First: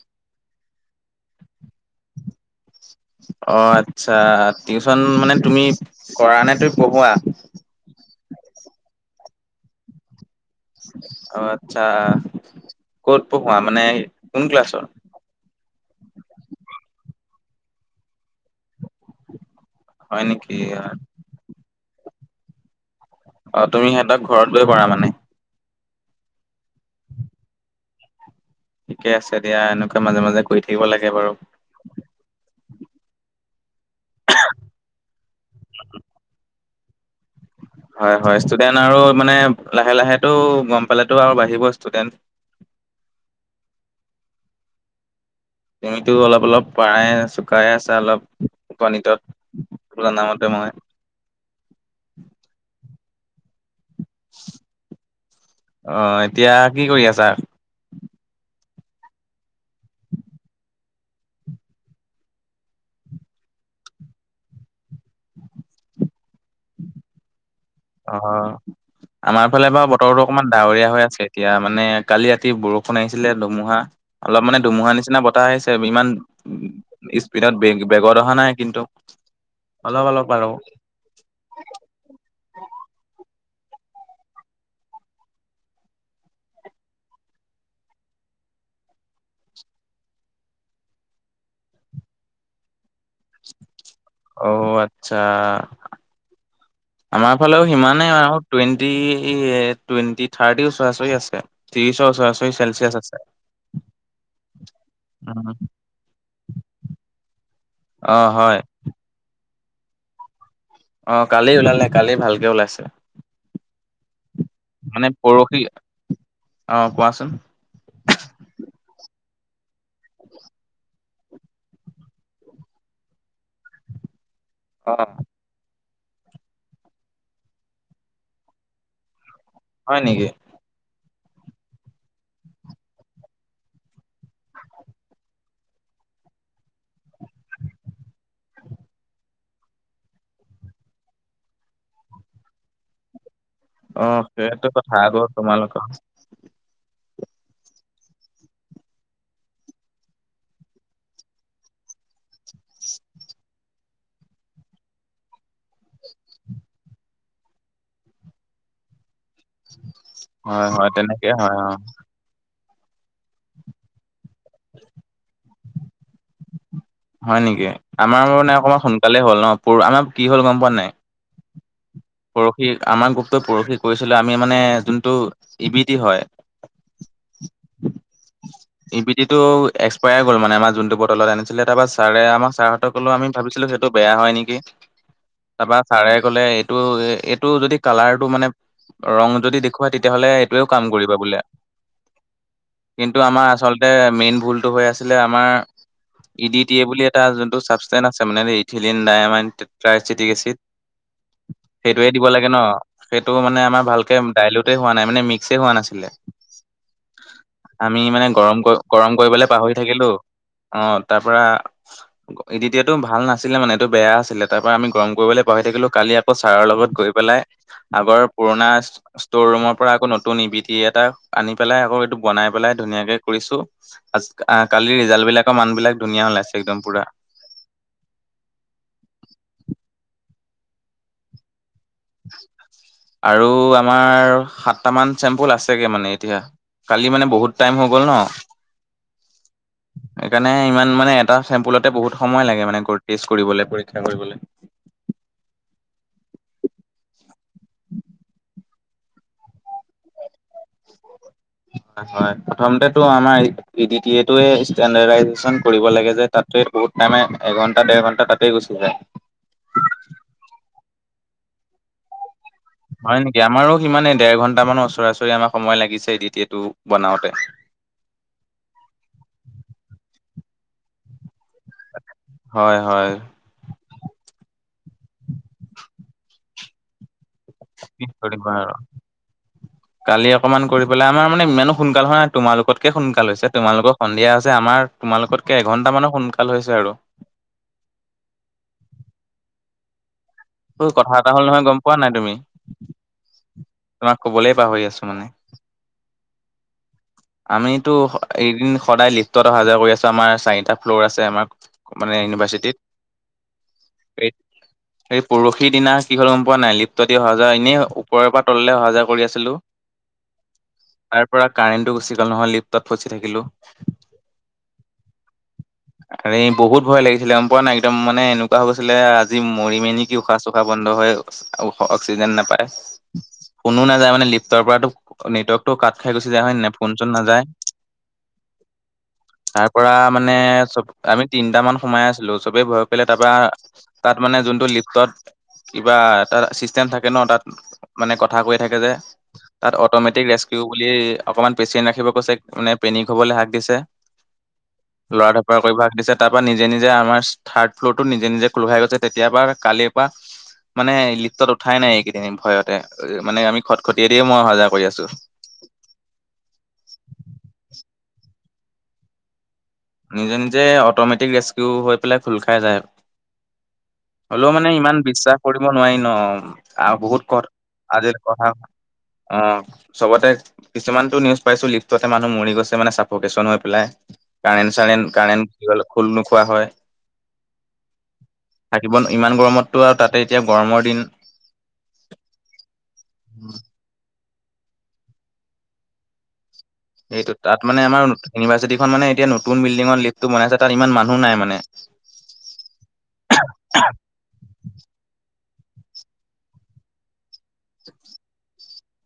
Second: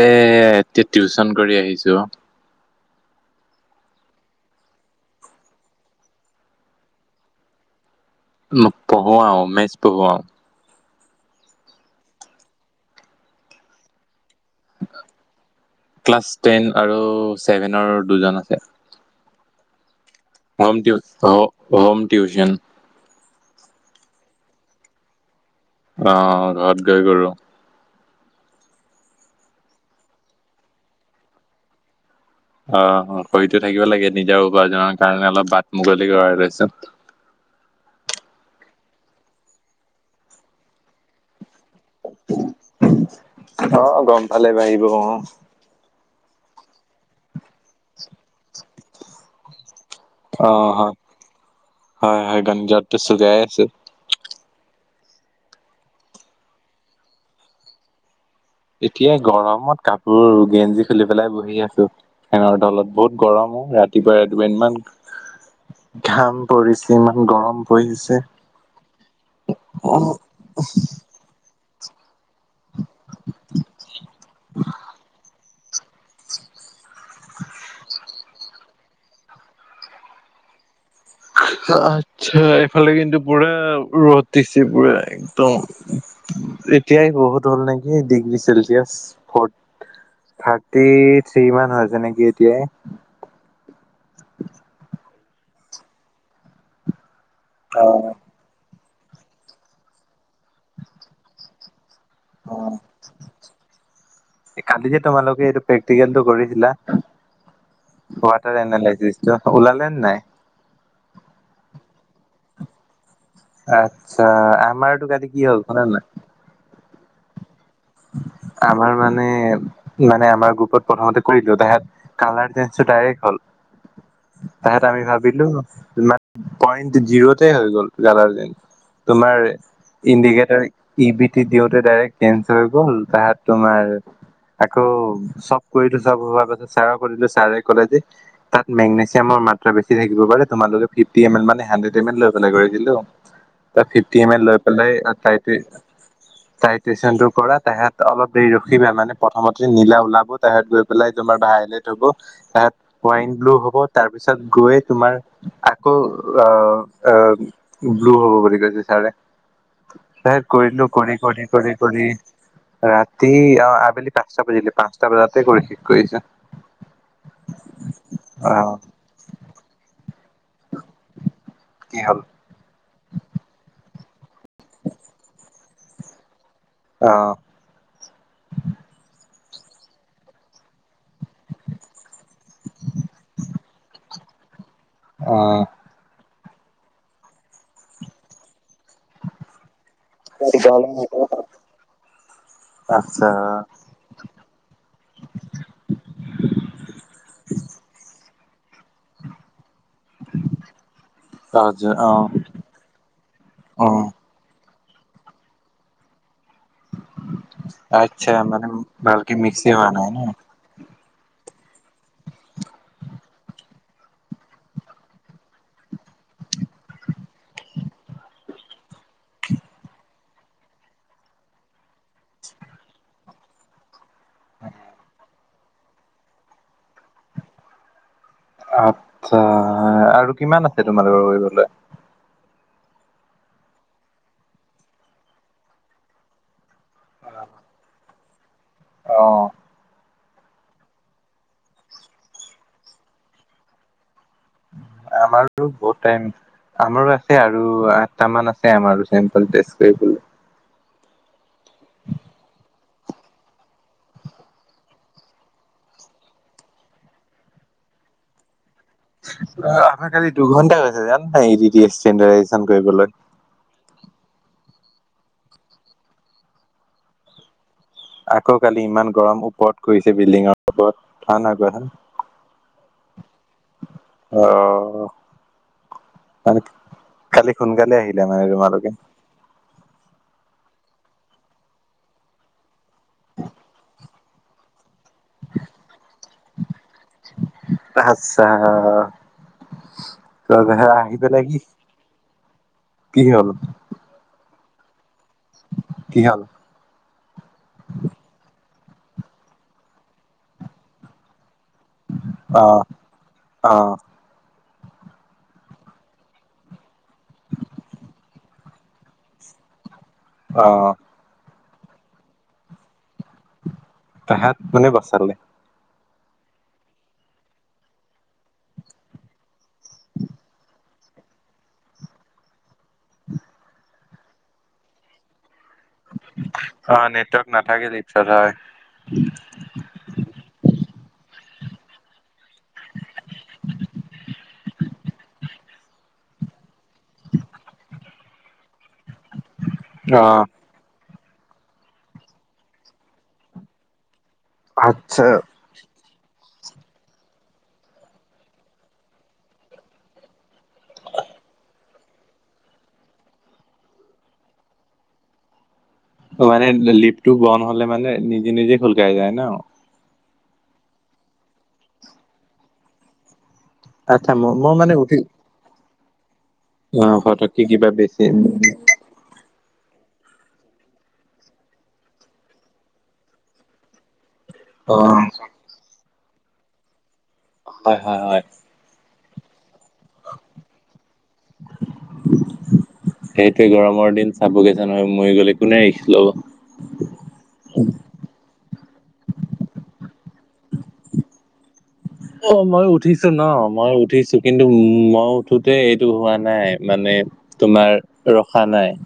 এ এতিয়া টিউচন কৰি আহিছোঁ [unintelligible] অ আচ্ছা টিউচন মানে তুমি কৰা নে তুমি পঢ়োৱা পঢ়োৱাও মেথছ পঢ়োৱাও অ আচ্ছা ক'ত পঢ়োৱা মানে কোন ক্লাছৰ ক্লাছ টেন আৰু ছেভেনৰ দুজন আছে হয় নেকি হম টিও হম টিউচন অ তুমি সিহঁতক ঘৰত গৈ কৰা মানে অ ঘৰত গৈ কৰোঁ ঠিকে আছে দিয়া এনেকুৱা মাজে মাজে কৰি থাকিব লাগে বাৰু অ কৰি টো থাকিব লাগে নিজৰ উপাৰ্জনৰ কাৰণে অলপ বাট মুকলি কৰা লৈছ হয় হয় ষ্টুডেন্ট আৰু মানে লাহে লাহেটো গম পালেতো আৰু বাঢ়িব ষ্টুডেন্ত অ গম পালে বাহিব অ তুমিতো অলপ অলপ পাই শুকাই আছে অলপ উপনীত পঙৰা নামতে অ মই হয় হয় হয় গণজটো চুগাই আছোঁ অ এতিয়া কি কৰি আছা এতিয়া গৰমত কাপোৰ গেঞ্জি খুলি পেলাই বহি আছো ফেনৰ তলত বহুত গৰম অ ৰাতিপুৱাই ৰাতিপুৱাই ইমান ঘাম পৰিছে ইমান গৰম অ পৰিছে আমাৰ ফালে বাৰু বতৰটো অকমান ডাৱৰীয়া হৈ আছে এতিয়া মানে কালি ৰাতি বৰষুণ আহিছিলে ধুমুহা অলপ মানে ধুমুহা নিচিনা বতাহ আহিছে ইমান স্পীডত বেগ বেগত অহা নাই কিন্তু অলপ অলপ আৰু আতছা ইফালে কিন্তু পুৰা ৰ'দ দিছে পুৰা একদম এতিয়াই বহুত হ'ল নে ডিগ্ৰী চেলচিয়ছ ফৰ্ত থাৰ্টি থ্ৰী মান হৈছে নেকি এতিয়াই অ আচ্ছা আমাৰ ফালেও সিমানেই অ', আৰু টুৱেণ্টি টুৱেণ্টি থাৰ্টি ওচৰা ওচৰি আছে ত্ৰিশৰ ওচৰা ওচৰি অ'। চেলচিয়াছ আছে কালি যে তোমালোকে উম, এইটো প্ৰেক্টিকেলটো কৰিছিলা অ হয় ৱাটাৰ এনালাইচিছটো ওলালে নে নাই অ কালি ওলালে কালি ভালকে ওলাইছে আচ্ছা মানে আমাৰটো কালি কি পৰহি হ'ল শুনা না অ কোৱাচোন আমাৰ মানে মানে আমাৰ গ্ৰুপত প্ৰথমতে কৰি দিলোঁ তাহত কালাৰ চেঞ্জটো দাইৰেক্ট হল [inaudible] তাহঁতে অ আমি ভাবিলো কইণ্ট জিৰ'তে হৈ গ'ল জালাতে তোমাৰ হয় নেকি ইণ্ডিকেটৰ ই বি টি দিওঁতে ডাইৰেক্ট চেঞ্চ হৈ গল তাহাত তোমাৰ আকৌ চব কৰিলো চব হোৱাৰ পাছত ছাৰ ক শুধিলোঁ ছাৰে ক'লে যে তাত মেগনেছিয়ামৰ মাত্ৰা বেছি থাকিব পাৰে তোমালোকে ফিফটি এম এল মানে হাড্ৰেড এম এল লৈ পেলাই কৰি দিলোঁ অ ফিফটি এম এল লৈ সেইটো পেলাই কথা আকৌ তাই তোমালোকৰ তাইটেচনটো কৰা তাহত অলপ দেৰি ৰখিবা মানে প্ৰথমতে নীলা ওলাব তাহত গৈ পেলাই তোমাৰ ভাইলেত হব তাত ওৱাইন ব্লু হ'ব তাৰপিছত গৈ তোমাৰ আকৌ অ ব্লু হ'ব বুলি কৈছে ছাৰে তাহঁত হয় কৰি হয় দিলোঁ কৰি তেনেকে কৰি হয় অ কৰি কৰি ৰাতি অ আবেলি পাঁচটা বাজিলে পাঁচটা বজাতে কৰি শেষ কৰিছো হয় নেকি, আমাৰ মানে আহ অকমান সোনকালে হ'ল ন পূৰ আমাৰ কি হ'ল পৰখি আমাৰ গ্ৰুপটো পৰখি কৰিছিলে আমি মানে যোনটো ইবিটি হয়। আহ অ এইটো এক্সপায়াৰ গ'ল মানে আমাৰ যোনটো বটলত আনিছিলে তাৰ পৰা ছাৰে আমাৰ ছাৰহঁত সক'লেও আমি ভাবিছিলো সেইটো বেয়া হয় হয় নেকি, তাৰপৰা ছাৰে কলে এইটো এইটো যদি কালাৰটো মানে ৰং যদি দেখুৱাই তেতিয়াহ'লে এইটোৱেও কাম কৰিবা বোলে। আহ কিন্তু আচ্ছা আমাৰ আচলতে মেইন ভুলটো হৈ আছিলে আমাৰ ই ডি টি এ বুলি এটা যোনটো চাবষ্টেইন আছে তাৰ মানে আমি ইথিলিন ডায়ামণ্ড ট্ৰাইছিটিক এচিড আচ্ছা সেইটোয়ে অ দিব লাগে ন সেইটো মানে আমাৰ অ ভালকে দাইল টুটে হোৱা নাই মানে মিক্সে হোৱা নাছিলে। আ আ, আমি মানে আচ্ছা গৰম গৰম ভালকে কৰিবলে মিক্সি পাহৰি হোৱা নাই থাকিলো। ন অ তাৰপৰা উস ক ইডিটিয়াৰটোও ভাল নাছিলে মানে এইটো বেয়া আছিলে তাৰ পৰা আমি গৰম কৰিবলৈ পাহৰি থাকিলো কালি আক ছাৰৰ লগত গৈ পেলাই আগৰ পুৰণা সি সি ষ্টৰ ৰুমৰ পৰা আকৌ নতু নতুন নিবিটি এটা আনি পেলাই আকৌ এইটো বনাই পেলাই ধুনীয়াকে কৰিছো আজ ক আহ কালিৰ ৰিজাল্ট বিলাকৰ মানবিলাক ধুনীয়া ওলাইছে একদম পুৰা আচ্ছা আৰু কিমান আছে তোমালোকৰ কৰিবলৈ আৰু আমাৰ সাতটামান চেম্পুল আছেগে মানে এতিয়া কালি মানে বহুত টাইম হৈ গ'ল ন অ অ অ সেইকাৰণে ইমান মানে এটা চেম্পুলতে বহুত সময় লাগে মানে কৰ টেষ্ট কৰিবলে পৰীক্ষা কৰিবলে। আমাৰ টো বহুত টাইম আমাৰো আছে আৰু আঠটা মান আছে আমাৰ চেম্পল টেষ্ট কৰিবলৈ। আহ হয় প্ৰথমতে ইটো আমাৰ ই ইডিটিএটোৱে ষ্টেন্ডাৰাইজেছন কৰিব লাগে যে তাতে বহুত টাইমে এঘন্টা দে এঘন্টা তাতেই গুছি যায়। আহ আহাকালি দুঘন্টা গৈছে জান নাই ইডিটিএ ষ্টেন্ডাৰাইজ হয় নেকি আমাৰো সিমানে দেৰ ঘন্টামানৰ ওচৰা-ওচৰি আমাৰ সময় লাগিছে ইডিটিএটো বনাওতে আকৌ কালি ইমান গৰম ওপৰত কৰিছে বিল্ডিঙৰ টুট ওপৰত খানা গ্ৰহণ হয় হয়। অ অ অ টক মানে কি? কালি সোনকালে কি আহিলা হয় কৰিবা আৰু। তোমালোকে [inaudible] কালি অকমান কৰি পেলাই আমাৰ মানে ইমানো সোনকাল হোৱা নাই তোমালোকতকে সোনকাল হৈছে তোমালোকৰ সন্ধিয়া হৈছে আমাৰ তোমালোকতকে এঘন্টা মানৰ সোনকাল হৈছে আৰু উস, তয় বেহালা কথা আহি এটা পেলাই হ'ল কি? নহয় [unintelligible] গম পোৱা নাই তুমি কি হ'ল? তোমাক কবলেই পাহৰি আছো মানে কি হ'ল? আমিতো এদিন সদায় লিফ্টত অহা যোৱা কৰি আছো আমাৰ চাৰিটা ফ্ল'ৰ আছে আমাৰ মানে অ ইউনিভাৰ্চিটিত অ এই সেই পৰখিৰ দিনা কি হল গম পোৱা নাই লিফ্ট ও দি অহা যোৱা এনেই ওপৰৰ পৰা তললৈ অহা যোৱা কৰি আছিলো। [unintelligible] অ অ কাৰেণ্টো গুচি গল নহয় লিফ্টত ফচি থাকিলো তাহাঁত কোনে বাচালে? আৰে বহুত ভয় লাগিছিলে গম পোৱা নাই একদম মানে এনেকুৱা হৈ গৈছিলে আজি মৰিমে নেকি উশাহ-চুষাহ বন্ধ [unintelligible] হয় আৰু উফ্ ওখ অক্সিজেন নেপায় কোনো নেযায় মানে লিফ্টৰ পৰাতো নেটৱৰ্ক ত কাট খাই গুচি যায় হয় নে নাই অ ফোন-চোন নাযায় নেটৱৰ্ক নাথাকে লিফ্টত হয় তাৰ পৰা মানে চব আমি তিনিটা মান সোমাই আছিলোঁ চবেই ভয় কৰিলে তাৰপৰা তাত মানে যোনটো লিফত- কিবা এটা চিষ্টেম থাকে ন তাত মানে কথা কৈ থাকে যে- তাত অ অট'মেটিক ৰেচ্কিউ বুলি অকমান পেচিয়েণ্ট ৰাখিব কৈছে মানে পেনিক হবলৈ হাক দিছে আচ্ছা লৰা ধপৰা কৰিব হাক দিছে- তাৰ পৰা নিজে নিজে আমাৰ থাৰ্ড ফ্ল'ৰ টো নিজে নিজে খোল খাই গৈছে তেতিয়া পৰা কালিৰ পৰা- মানে লিফ্টত উঠাই নাই এইকেইদিন ভয়তে মানে আমি খট খটিয়ে দিয়ে মই অহা যোৱা কৰি আছোঁ - উ [unintelligible] মানে লিফটো বন্ধ হলে মানে নিজে নিজে খুলখাই যায় ন- নিজে নিজে অট'মেটিক ৰেস্কিউ হৈ পেলাই খোল খাই যায়- আচ্ছা ম হলেও মানে মই ইমান উঠি বিশ্বাস কৰিব নোৱাৰি ন- আৰু অ বহুত ক ফটককে কিবা আজিৰ বেছি কথা অ- [unintelligible] চবতে কিছুমানতটো নিউজ পাইছো লিফ্টতে মানুহ মৰি গৈছে মানে চফকন হৈ পেলাই- [unintelligible] কাৰেণ্ট অ চাৰেণ্ট কাৰেণ্ট বুলি কলে খোল নোখোৱা হয়- হয় হয় হয় থাকিব ইমান গৰমতটো আৰু তাতে এতিয়া গৰমৰ দিন চফকচন হৈ মৰি গ'লে কোনে ৰিষ্ট ল'ব - সেইটো তাত মানে আমাৰ ইউনিভাৰ্চিটিখন মানে এতিয়া নতুন বিল্ডিঙৰ লিফ্টটো বনাইছে তাত ইমান মানুহ নাই মানে- অ মই উঠিছো ন মই উঠিছো কিন্তু মই- তে এইটো হোৱা নাই মানে তোমাৰ ৰখা নাই-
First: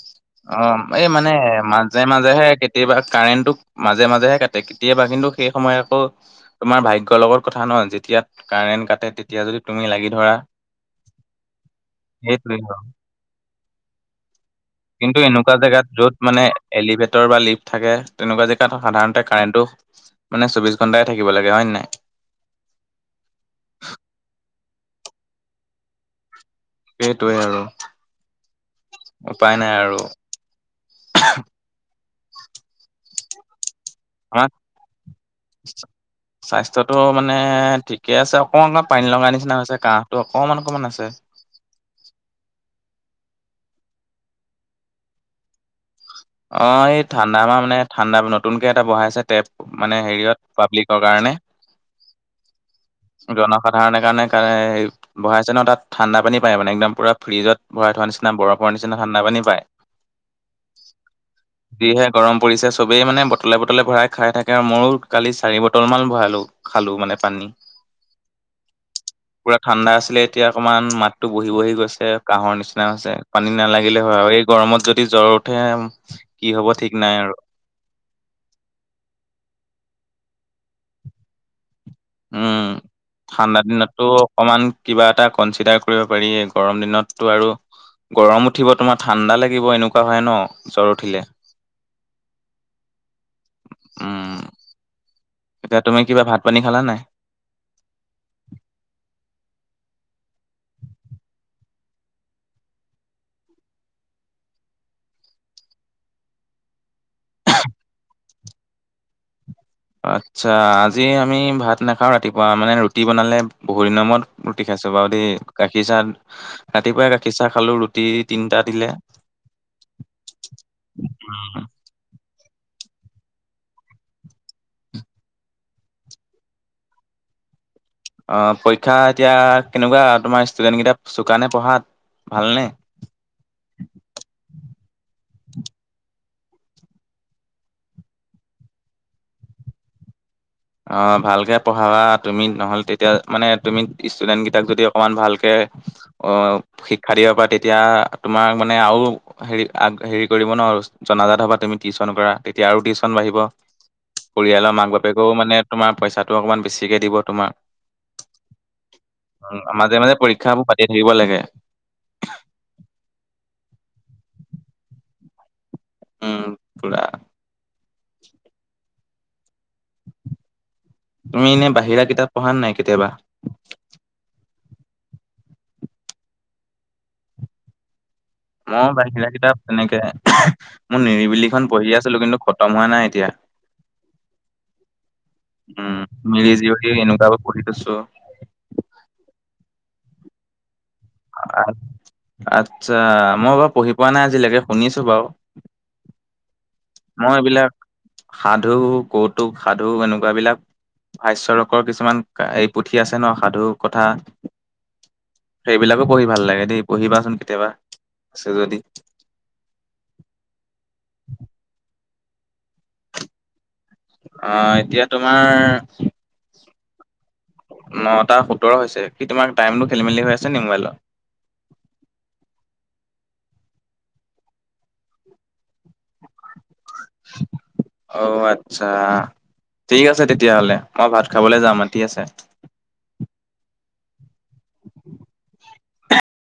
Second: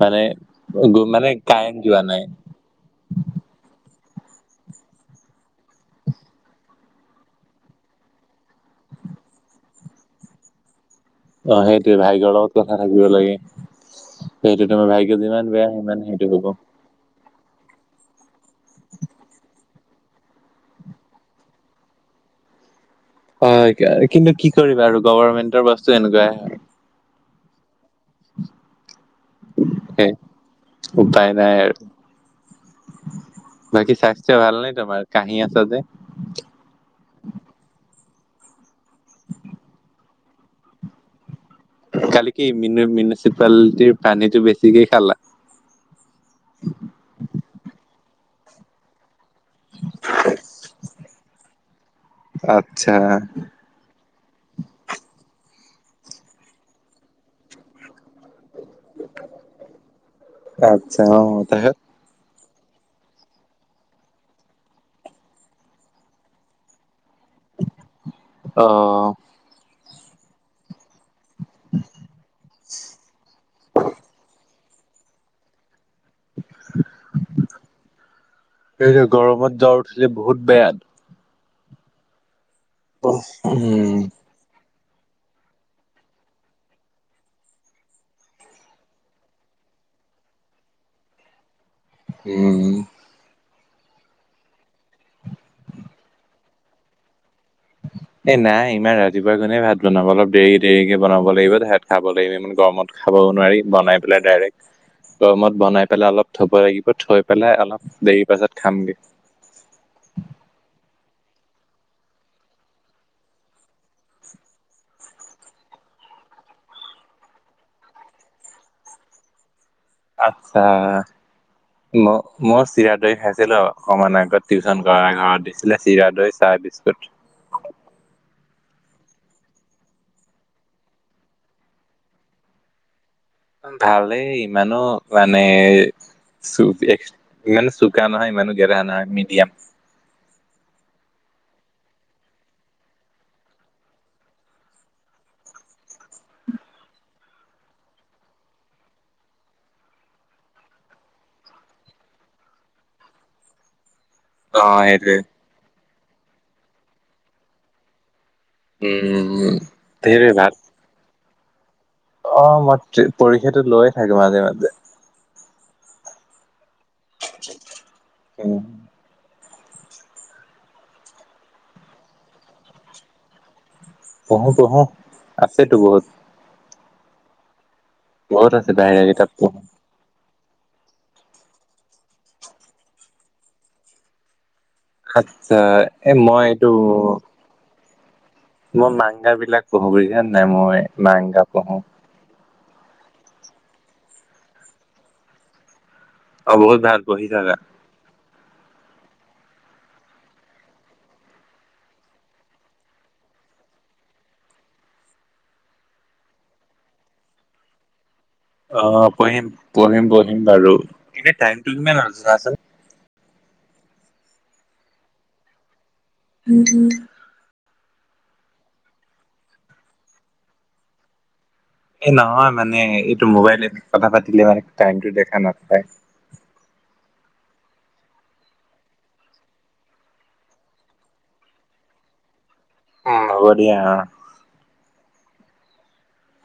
মানে অ এই মানে কাৰেণ্ট মাজে যোৱা নাই মাজেহে কেতিয়াবা কাৰেণ্টটো মাজে- মাজে মাজেহে কাটে। কেতিয়াবা কিন্তু সেই সময় আকৌ তোমাৰ ভাগ্যৰ লগত কথা নহয় যেতিয়া কাৰেন্ট কাট- ততে তেতিয়া যদি তুমি লাগি ধৰা- অ সেইটোয়ে ভাগ্যৰ লগত সেইটোৱেই কথা হয় থাকিব লাগে- সেইটো তোমাৰ ভাগ্য কিন্তু যিমান এনেকুৱা বেয়া জেগাত সিমান সেইটো য'ত মানে হ'ব এলিভেট- বা লিফ্ট থাকে তেনেকুৱা জেগাত সাধাৰণতে কাৰেণ্টটো - মানে চৌবিশ ঘণ্টাই থাকিব লাগে হয় নে নাই- হয় কিন্তু কি কৰিবা আৰু গভৰ্মেণ্টৰ বস্তু এনেকুৱাই- সেইটোৱে আৰু উপায় নাই আৰু- হয় উপায় নাই [unintelligible] বাকী স্বাস্থ্য আমাৰ ভাল নাই তোমাৰ কাহি আছা যে- গেছ আছে অকণমান অকণমান পানী লগা নিচিনা হৈছে কাহটো অকণমান অকণমান আছে- কালি কি মিউনিচিপালিটিৰ পানীতটো বেছিকে খালা- অ এই ঠাণ্ডা মাহ মানে ঠাণ্ডা নতুনকে এটা বহাই আছে- তেপ মানে হেৰিয়ত পাব্লিকৰ কাৰণে- আচ্ছা জনসাধাৰণে কাৰণে বহাইছে ন তাত- ঠাণ্ডা পানী পাই মানে পুৰা ফিজত ভৰাই থোৱা নিচিনা বৰফ- নিচিনা ঠাণ্ডা পানী পায় আচ্ছা অ তাৰপিছত যিহে গৰম- পৰিছে চবেই মানে বটলে বটলে ভৰাই খাই থাকে আৰু ময়ো কালি চাৰি বটল মান ভৰালোঁ খালো মানে- পানী। অ পুৰা ঠাণ্ডা আছিলে এতিয়া অকমান মাত- টো বহি বহি গৈছে কাহৰ নিচিনা হৈছে পানী নালাগিলে হয় আৰু এই গৰমত যদি জ্বৰ উঠে- কি হব ঠিক নাই আৰু গৰমত যা উঠছিলে বহুত বেয়া- উম ঠাণ্ডা উম, দিনতো অকমান- কিবা এটা কনচিডাৰ কৰিব পাৰি গৰম দিনতটো আৰু গৰম উঠিব তোমাৰ ঠাণ্ডা লাগিব এনেকুৱা হয় ন জ্বৰ উঠিলে উম- উম এতিয়া তুমি কিবা ভাত পানী খালা নাই? এ নাই ইমান ৰাতিপুৱা মানে ভাত বনাব অলপ দেৰি দেৰিকে বনাব লাগিব তাত খাব লাগিব ইমান গৰমত খাব- নোৱাৰি বনাই পেলাই ডাইৰেক্ গৰমত বনাই পেলাই অলপ থব লাগিব থৈ পেলাই অলপ দেৰি পাছত খামগে- আচ্ছা আজি আমি ভাত নাখাওঁ। ৰাতিপুৱা মানে ৰুটি বনালে বহু দিনৰ মূৰত ৰুটি খাই। ছচ বাৰু দেই গাখীৰ চাহ ৰাতিপুৱাই গাখীৰ চাহ খালোঁ ৰুটি তিনটা দিলে। [unintelligible] আচ্ছা মইয়ো মই চিৰা। দৈ খাইছিলোঁ অকণমান আগত টিউচন কৰা ঘৰত দিছিলে চিৰা দৈ চাহ বিস্কুট। অ পৰীক্ষা এতিয়া কেনেকুৱা তোমাৰ ষ্টুডেণ্ট কেইটা চোকানে পঢ়াত। ভালনে। ভালেই ইমানো মানে। ইমানো চুকা নহয় ইমানো গেধা নহয় মিডিয়াম। অ ভালকে পঢ়াবা তুমি নহল তেতিয়া মানে তুমি ষ্টুডেন্ট কেইটাক যদি অকমান ভালকে। অ শিক্ষা দিয়াৰ পৰা তেতিয়া তোমাৰ মানে আৰু হেৰি হেৰি কৰিব। জনাজাত হবা তুমি টিউশন কৰা তেতিয়া আৰু টিউচন বাঢ়িব অ পৰিয়ালৰ মাক বাপেক। সেইটোৱে নে তোমাৰ পইচাটো অকণমান বেছিকে দিব তোমাৰ। উম মাজে মাজে সেইটোৱে ভাল পৰীক্ষাবোৰ পাতি থাকিব লাগে। অ মই পৰীক্ষাটো লৈয়ে থাকো মাজে মাজে। উম। পুৰা উম। তুমি এনে বাহিৰা কিতাপ পঢ়া নাই কেতিয়াবা? পঢ়ো পঢ়ো আছেতো বহুত। বহুত আছে মই বাহিৰা কিতাপ পঢ়ো তেনেকে। মোৰ নিৰিবিলি খন পঢ়ি আছিলোঁ কিন্তু খতম হোৱা নাই এতিয়া। আচ্ছা এ উম মই এইটো নিৰিবিলি এনেকা পঢ়ি থৈছোঁ। মই মাংগদা বিলাক পঢ়ো বুজিছা নাই মই মাংগাদা পঢ়ো। [unintelligible] আচ্ছা মই বাৰু পঢ়ি পোৱা নাই আজিলৈকে শুনিছোঁ বাৰু। অ বহুত ভাল পঢ়ি মই থাকা। এইবিলাক সাধু কৌতুক সাধু এনেকুৱাবিলাক। ভাস্যৰকৰ কিছুমান এই পুথি আছে ন সাধু কথা। সেইবিলাকো পঢ়ি ভাল লাগে দেই পঢ়িবাচোন কেতিয়াবা। আছে যদি অ পঢ়িম পঢ়িম পঢ়িম বাৰু এনে টাইমটো ইমান আৰু আছে। অ এতিয়া তোমাৰ। [inaudible] নটা সোতৰ হৈছে কি তোমাৰ টাইমটো খেলি মেলি হৈ আছে নি মোবাইলত। এ নহয় মানে এইটো মোবাইলে কথা পাতিলে মানে টাইমটো দেখা নাপায়। অঔ আচ্ছা। ঠিক আছে তেতিয়াহ'লে মই ভাত খাবলৈ যাম মাতি আছে। উম হ'ব দিয়া।